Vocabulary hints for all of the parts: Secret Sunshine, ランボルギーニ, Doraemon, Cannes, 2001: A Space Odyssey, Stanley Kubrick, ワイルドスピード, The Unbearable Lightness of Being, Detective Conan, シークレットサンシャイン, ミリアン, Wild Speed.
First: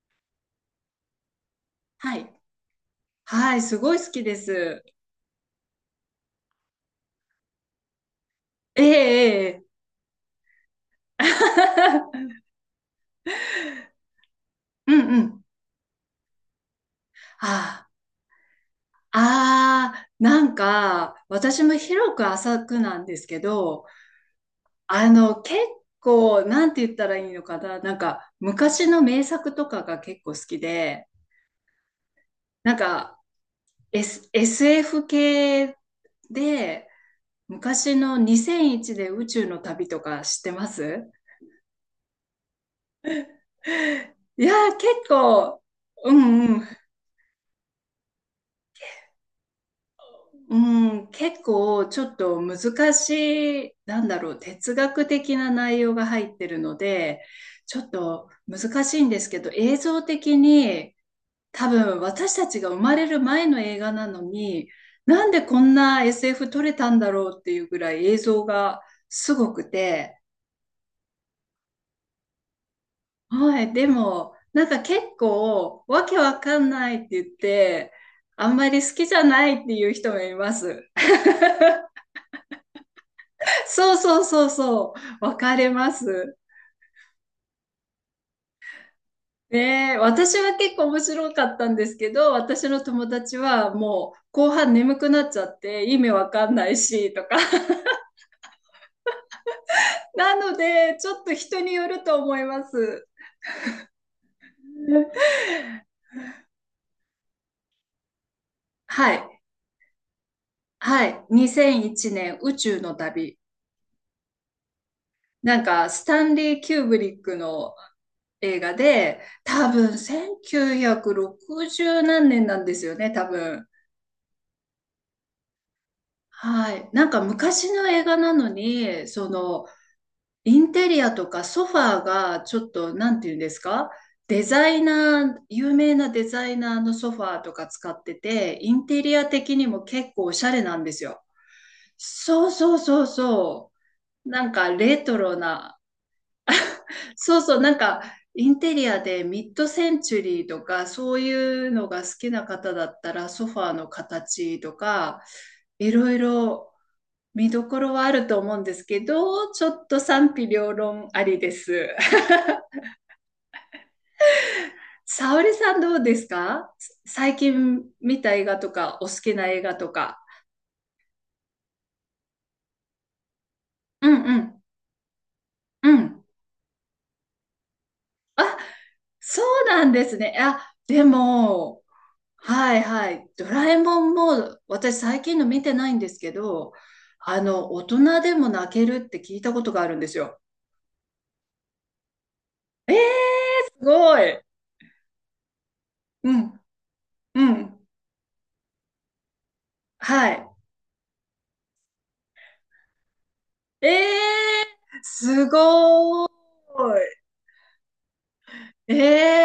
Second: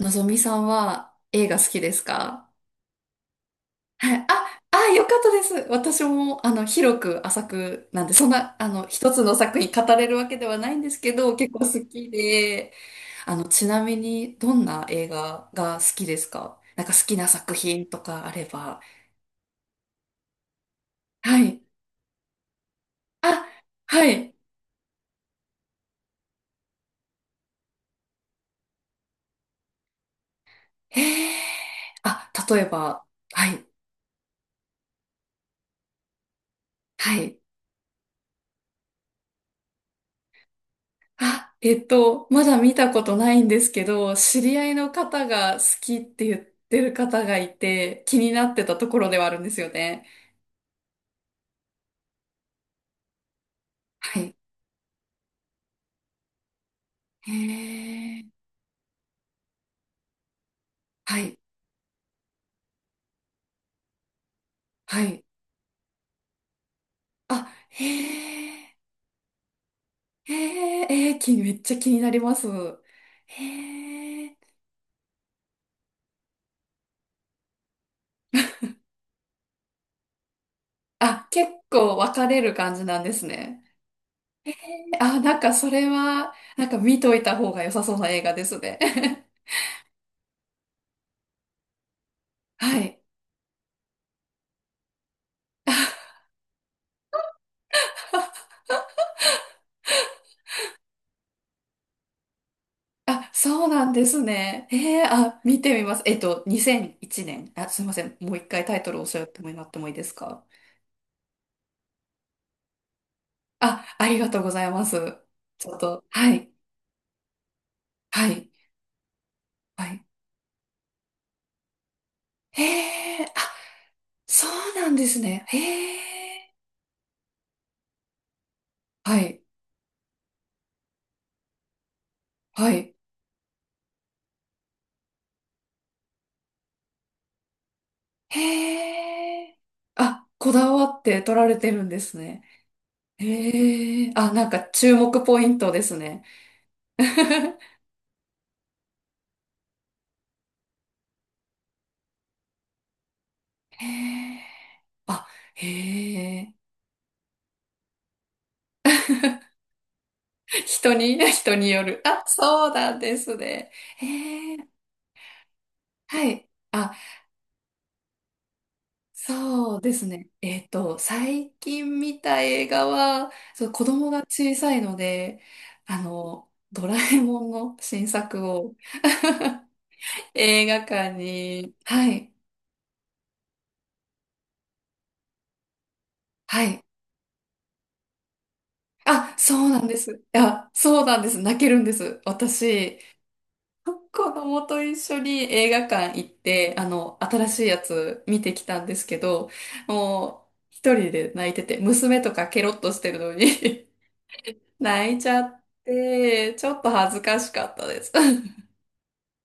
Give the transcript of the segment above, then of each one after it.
のぞみさんは映画好きですはい。か？はい、すごい好はきい。であ、あ、す。よかったです。私も、広く浅くなんで、そんな、え一つのえ、え作品え。語れるわけではないんですけど、結構好き で、ちなみに、どんなう映んうん。画が好きですか？なんか好きな作品あとかあれば。あ、ああ、なんか、はい。私も広く浅くなんですけあ、ど、はい。結構、なんて言ったらいいのかな、なんか、昔の名作とかが結構好きへで、え。あ、例えなんば、か、はい。SF 系で、はい。昔の2001で宇宙の旅とか知ってます？ あ、まだ見たことないんで すけど、知いやり合いー、の結方が構、好きっうて言っんうん、てる方がいて、気になってたところではあるんですよね。うん、結構ちょっと難しい、なんはだろい。う、哲学的な内容が入ってるので、へちょっえ。と難しいんですけど、映像的にはい。多分私たちが生まれる前の映画なのに、はい。なんでこんな SF 撮れたんだろうっあ、ていうぐへらい映像え。がすごくて、へえ。えー、き、めっちゃ気になります。はい、でへもえ。なんか結構わけわかんないって言って、あんまり好きじゃないっていう人もいます。あ、結構分かれる感じなんですね。そうそうそうそあ、う。な分んかかそれれまは、す。なんか見といた方が良さそうな映画ですね。ねえ、私は結構面白かったんですけど、私はのい。友達はもう後半眠くなっちゃって意味わかんないしとか。なので、ちょっと人によると思います。あ、そうなんですね。えー、あ、見てみます。2001年。あ、すいません。もう一回タイトルをは教えい。てもらってもいいですか？はい。2001年宇宙の旅。あ、ありがとうございます。なんちょっか、と、スタはンい、リー・キューブリックのはい、映画で、多は分い。1960何年なへんですよね、え、多あ、分。そうなんですね。へえ、はい。なんか昔の映画なのに、はい、インテリアとかソファーがちょはっと、い。なんていうんですか？デザイナー、有名なデザイナーのソファーとか使ってて、インへテリア的え、にも結構あ、おしこゃれだなんわでっすてよ。撮られてるんですね。そうそうそうそへえ、う。あ、ななんんかか注レト目ロポイントな。ですね。そうそう、な んかインテリアでミッドセンチュリーとかそういうのが好きな方だったらソファーへのえ、形とかあ、いろいへえ。ろ見どころはあると思うんですけど、ちょっと賛否両人論に、あ りで人によす。る。あ、そうなんですね。えー、沙織さんどうですはい。か？あ、最近見た映画とか、お好きな映画そうとですか。ね。最近見た映画は、そう、子う供がんう小ん、さいので、うん。ドラえもんの新作あ、を そうなんです ね。映あ、画で館に、も、はい、はいはい。ドラえもんも、私最近の見てないんですけはど、い。大人でも泣けるってあ、聞いたそこうとながんあるでんですす。よ。あ、そうなんです。泣けるんです。えー、私。すご子い。供と一緒に映画館行っうん、て、う新しいやん。つ見てきたんですけど、はもい。う、一人で泣いてて、娘とかケロッとしてるのえに ー、泣いちゃすっごい。て、ちょっと恥ずかしかったです。え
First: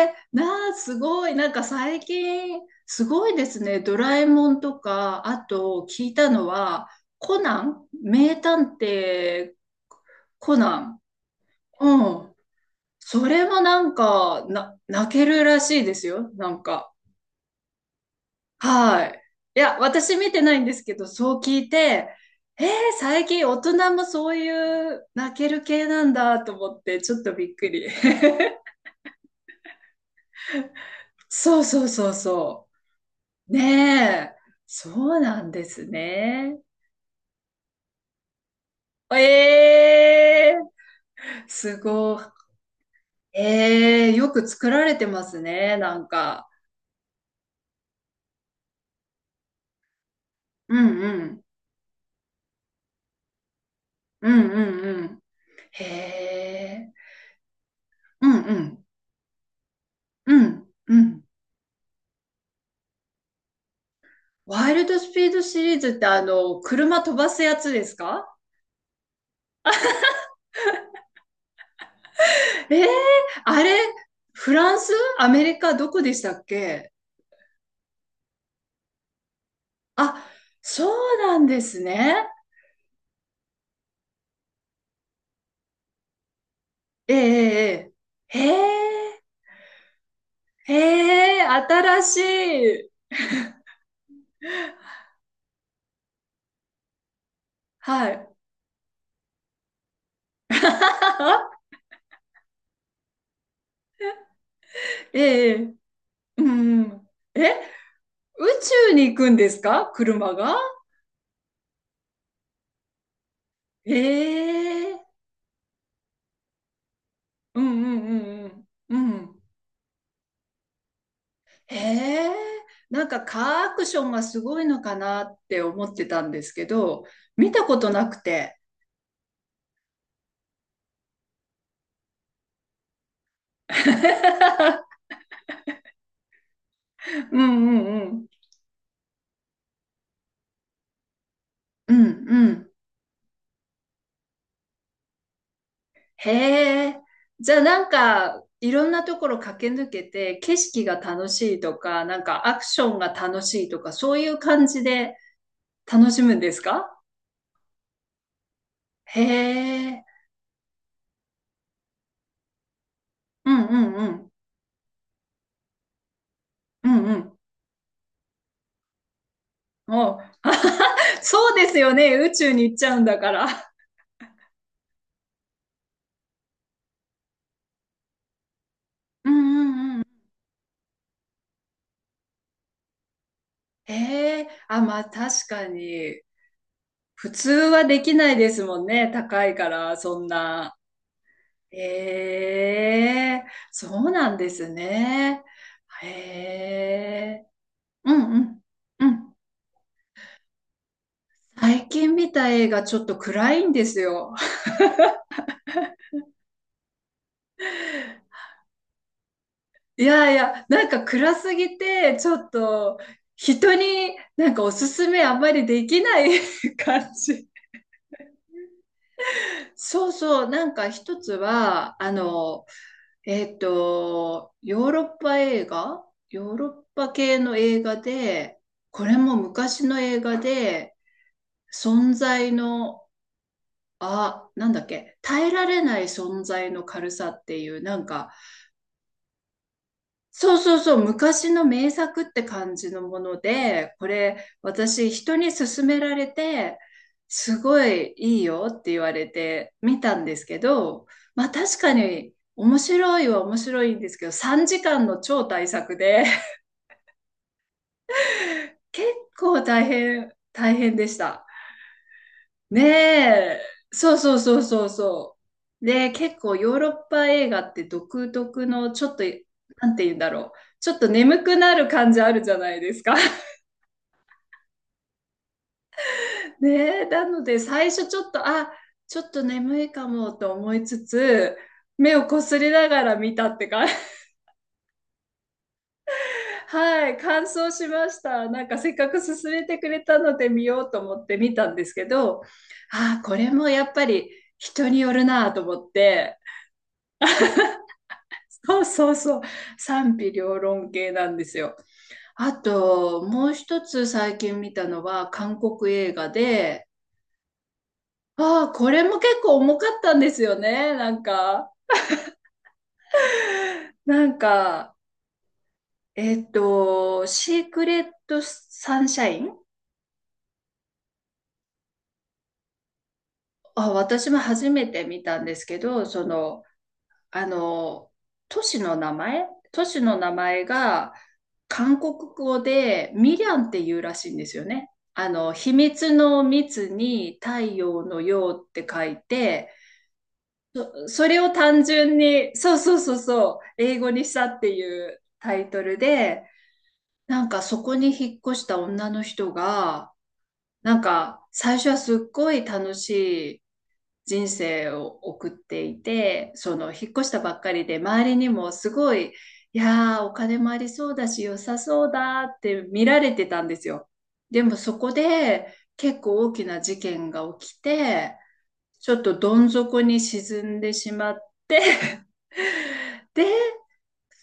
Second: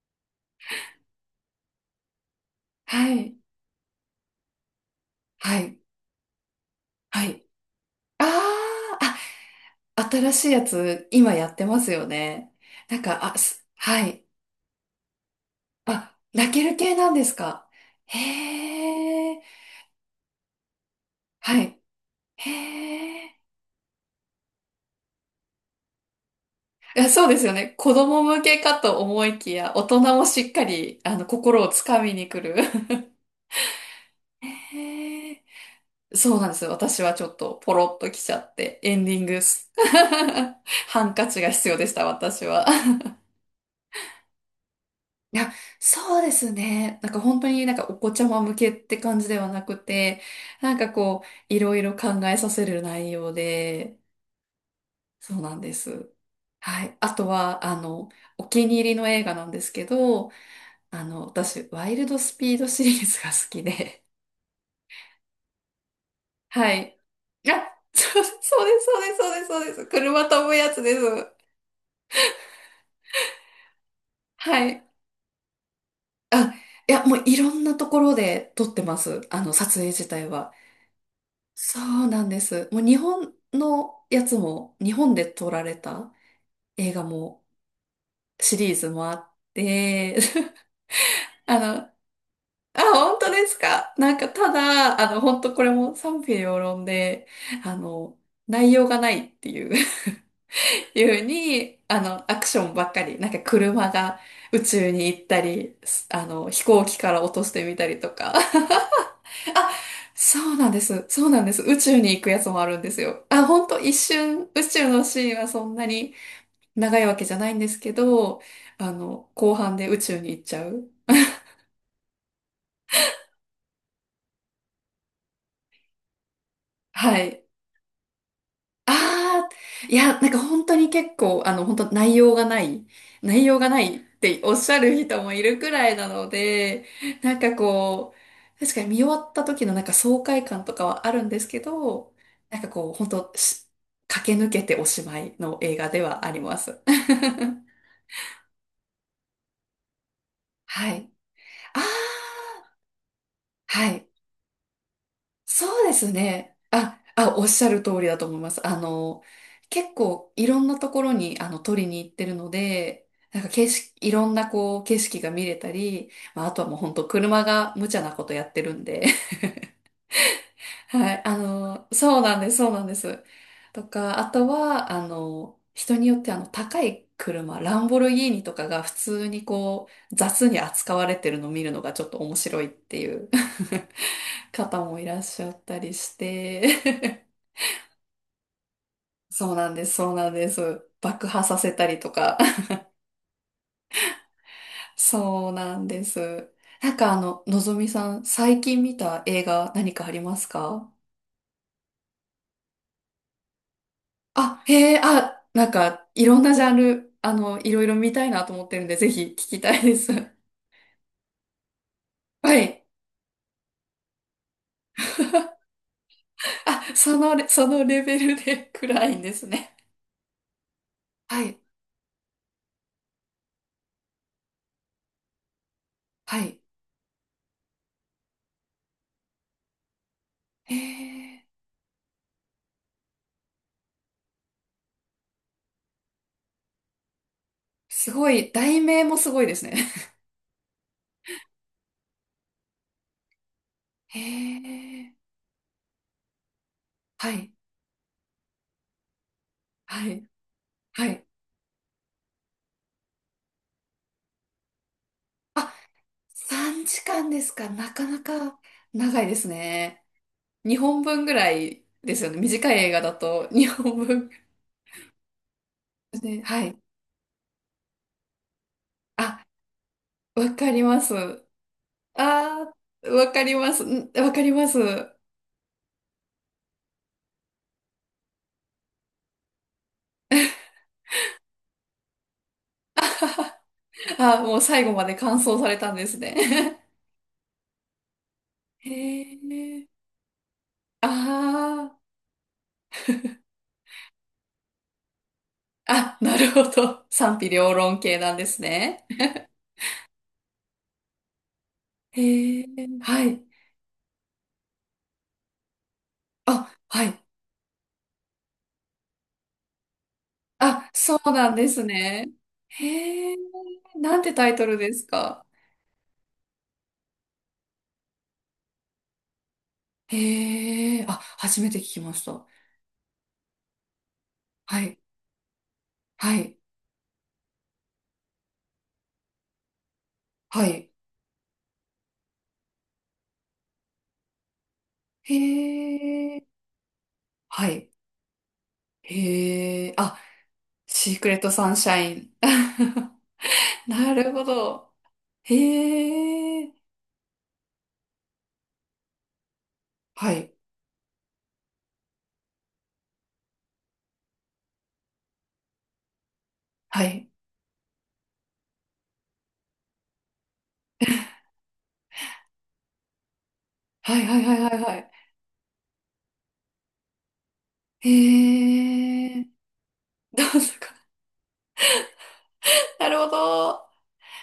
えなあ、すごい。なんか最近、すはごい、いですね。ドラえもんとか、あはい、と聞いたのは、はコい。ナンあ名探ー、偵あ、新しいコやナン。つ、今やってますうよん。ね。なんか、そあ、れもす、なんはい。か、泣けるらしいですあ、よ。な泣けんるか。系なんですか？はい。へー、いや、私見てないんですけど、そう聞はいい、て、へえー、最ー。近大人もそういう泣ける系なんだと思っいて、やちょっそうとですびよっくね。り。子供 向けかと思いきや、大人もしっかり、そ心うをつそうかそみうに来る。そ う。ねえ、そうへなえ、んですそうなんでね。すよ。私はちょっとポロッと来ちゃって、エンディングす。え えーハンカチが必す要でした、ごい。私は。ええーよく作られてまいすや、ね、なんそうでか。すね。なんか本当になんかお子ちゃま向けって感じではなくて、なうんかんうこう、ん、いろいろ考えさせる内容で、うんうんうん。そうなんでへす。はえ、い。あとは、うんおう気に入ん、りの映画なんですけど、うん、うん。私、ワイルドスピードシリーズが好きで。ワイルドスピードシリーズってはい。車飛ばすやつあ、ですそう、か？そうです、そうです、そうです、そうです。車飛ぶやつです。ええーあれ、フはランい。ス、アメリカ、どこでしたっあ、いけ？や、もういろんなところで撮ってます。撮影自あ、体は。そうなんでそすうなね。んです。もう日本のやつも、日本で撮られた映画えも、えええええシリーズもへあえ。って、へえ、あの、新しあ、い。本当ですか？なんか、ただ、本当これも賛否両論で、あはの、い。内容がないっていう。いう に、アクションばっかり、なんか車が宇宙に行ったええ、り、すう飛行機ん。から落とえ、してみたりとか。宇宙に行くんで すあ、か、車そが？うなんです。そうなんです。宇宙に行くやつもあるんですよ。あ、ほんと一え瞬、宇宙のえ、シーンはそんなに長いわけじゃないんうですんうけど、んうんうん。うん。後半で宇宙に行っちゃう。へえ、なんかカーアクションがすごいのかなって思ってたんですけど、はい。見たことなくて。ああ、いや、なんか本当に結構、本当内容がない、内容がないっておっしゃる 人もいるくらいなので、なうんんうかんうこん。う、確かに見終わった時のなんか爽快感とかはあるんですけうど、んうなんかん。こう、本当し駆け抜けておしまいの映画ではあります。へえ。じゃあなんか、いろんなところ駆け抜けて、景色はがい。楽しいとああ、か、なんかアクションが楽しいとはか、い。そういう感じでそうで楽すしむんでね。すあ、か？あ、おっしゃる通りだと思います。へ結え。構いろんなところにあの撮りに行ってるので、なんかうん景う色、んういろん。んなこう景色が見れたり、まあ、あとはもうう本当んうん。車が無茶なことやってるんで、もう、あはははい、そうですよね。そう宇なんで宙す、にそう行っなちんでゃうんだす。から。とか、あとは、人によってあの高い車、ランボルギーニとかが普通うんにうこんうん。う雑に扱われてるのを見るのがちょっと面白いっていう へえ。あ、方まもいあらっし確ゃっかたりしに。て、普通はできないですもんね。高そいうかなんです、ら、そうそんなんでな。す。爆破させたりとか。え え、そうなんですね。そうなんでへす。なんかあの、え、のぞみさうん、んう最ん、近見うたん。映画何かありますか？最近見た映画ちょっと暗いんですよ。あ、へえ、あ、なんか、いろんなジャンル、いろいろ見たいなと思ってるんで、ぜひ聞きたいでいす。やいや、なんか暗すぎて、ちょっはい。と人になんかおすすめあんまりできない あ、感そのレ、じ。そのレベルで 暗いんです ね。そうそう、なんか一つはい、は、えっと、ヨーロッパ映画はヨーい。ロッパ系の映画で、これも昔の映画へで、え、存在の、あ、なんだっけ、耐えられない存在の軽さっていう、なんすごか、い、題名もすごいですね。そうそうそう、昔の名作って感じのもので、こ へれ、私、え、人に勧められて、はい、すごいいいよって言われて見はたんい、ですけど、はい。まあ確かに面白いは面白いんですけど、3時間の超大作で、3時間ですか？なかなか結長いです構大ね。変、大変2で本し分ぐた。らいですよね。短いね映画だとえ、2本そう分。そうそうそうそう。で、結ね、構はヨい。ーロッパ映画って独特のちょっと、あ、なんて言うんだろわう。かりちょっまとす。眠くなる感じあるじゃあないですー、か。わかり ます。んわかります。ねえ、なので最初ちょっと、あ、ちょっと眠いかもと思いつつ、目をこすりながら見たってか、あ、もう最後まで完走されたんですね。はい、感想しました。なんか へせっかく勧めてえ。くれたので見ようと思って見たんですあけど、ああ、これもやっぱり人によるなと思っあ。あ、なて、るほど。賛否両論系なんですそうね。そうそう。賛否両論系なんですよ。あへえ。と、はい。もう一つ最近見たのは韓国映画あ、で、はい。ああ、これも結構重かったんですよあ、ね。なそんうなんでか、すね。へえ、なんなてんタイトルでか、すか？シークレットサンシャイン。へえ、あ、初めて聞きました。あ、私も初はめい、て見たんですけど、はい、あの、都市の名前都市の名は前い。が韓国語でミリャンっていうらしいんですよね。へ秘密え、の密には太い、陽の陽って書いて、へえ、あ、シークそレれッをトサン単シャ純イン。に、そうそうそうそう、英語なにるしほたっていど。うタイトルで、へえ、なんかそこに引っ越した女の人が、はい、なんか最初はすっごい人生を送っていて、そのは引っ越い、したばっかりで、周りにもすごい、いやー、お金もありそうだし、良さそうだって見られてたんですよ。はい、はい、はい、ではもい、はそい。こで結構大きな事件が起きて、へちょっとえ、どん底に どうで沈すんでか。しまって なるほ で、ど。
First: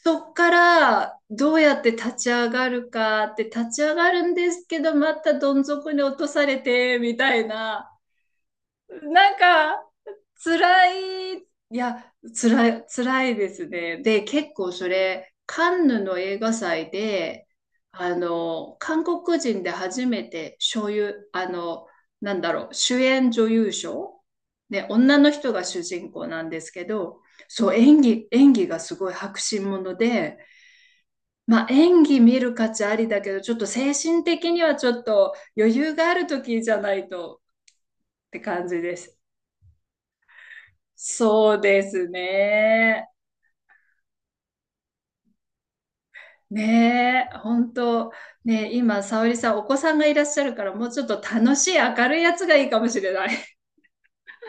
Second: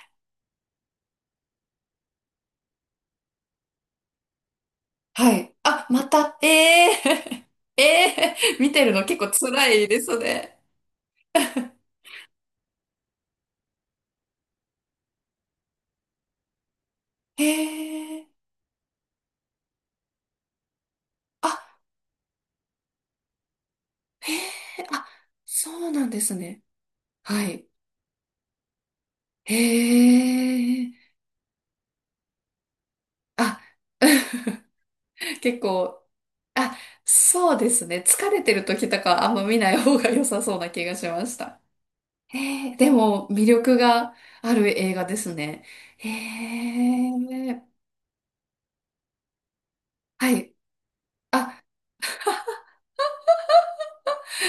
そっからどうやって立ち上がるかって立ち上がるんですけど、まはたい。どんあ、底にま落とた、されえて、みたえ、い えな。え、見てるの結構なん辛か、いですね。辛い、いや、辛い、辛いですね。で、結構それ、カンヌの映画祭へで、え。韓国人で初めて、所有、ああ、の、なんだろう、主演女優賞。へえ。ね、あ、女の人がそ主うなん人で公すなんでね。すけど、はい。そう、演技がすごい迫へ真もので、え。まあ、演技見る価値ありだけど、ちょっあ、と精神的にはちょっと 結余裕構、がある時じあ、ゃないとそうですね。疲ってれてる感じ時でとかす。はあんま見ない方が良さそうな気がしましそた。うですへえ。でね。も、魅力がある映画ですね。へねえ、え。本当、ねえ、今、沙織さん、お子さんがいらっはしゃい。るから、もうちょっと楽あ、しい、明るいやつがいいかもしれない。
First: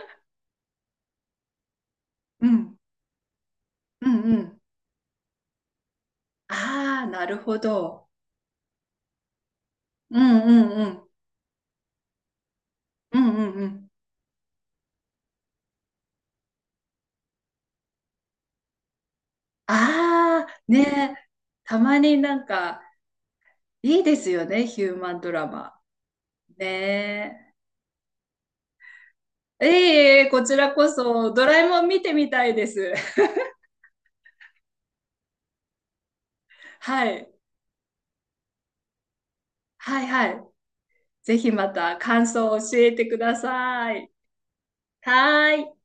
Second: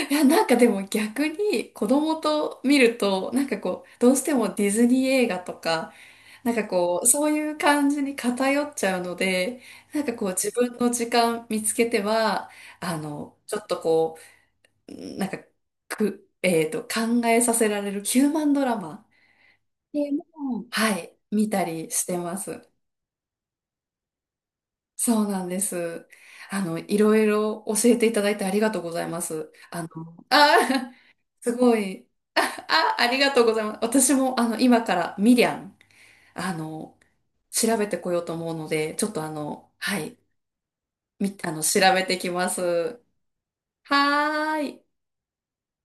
いや、なんかでも逆に子供うと見ん、ると、なんかこう、うどうんしてうもん。ディズニー映画とか、なんかこあう、あ、なそうるいうほ感じど。に偏っちゃうので、なんかうこう、ん自うん分うのん。時間見つけては、うんうんちょうっとん。こう、なんか、く、考えさせられるヒューマンドラマでああ、も、ねはえ、い、見たたりましてになまんす。か、いいですよね、ヒューマンそうドなラんでマ。す。いろいねろ教えていただいてありがとうございます。え。ええ、こちらこあそ、ー、ドすラえごもん見い。てみたいです。あ、ありがとうございます。私も、今から、ミリアン、あの、はい。調べてこようと思うので、ちょっとあの、ははいい、はい。み、ぜひま調たべて感きま想をす。教えてください。はーい。はーい。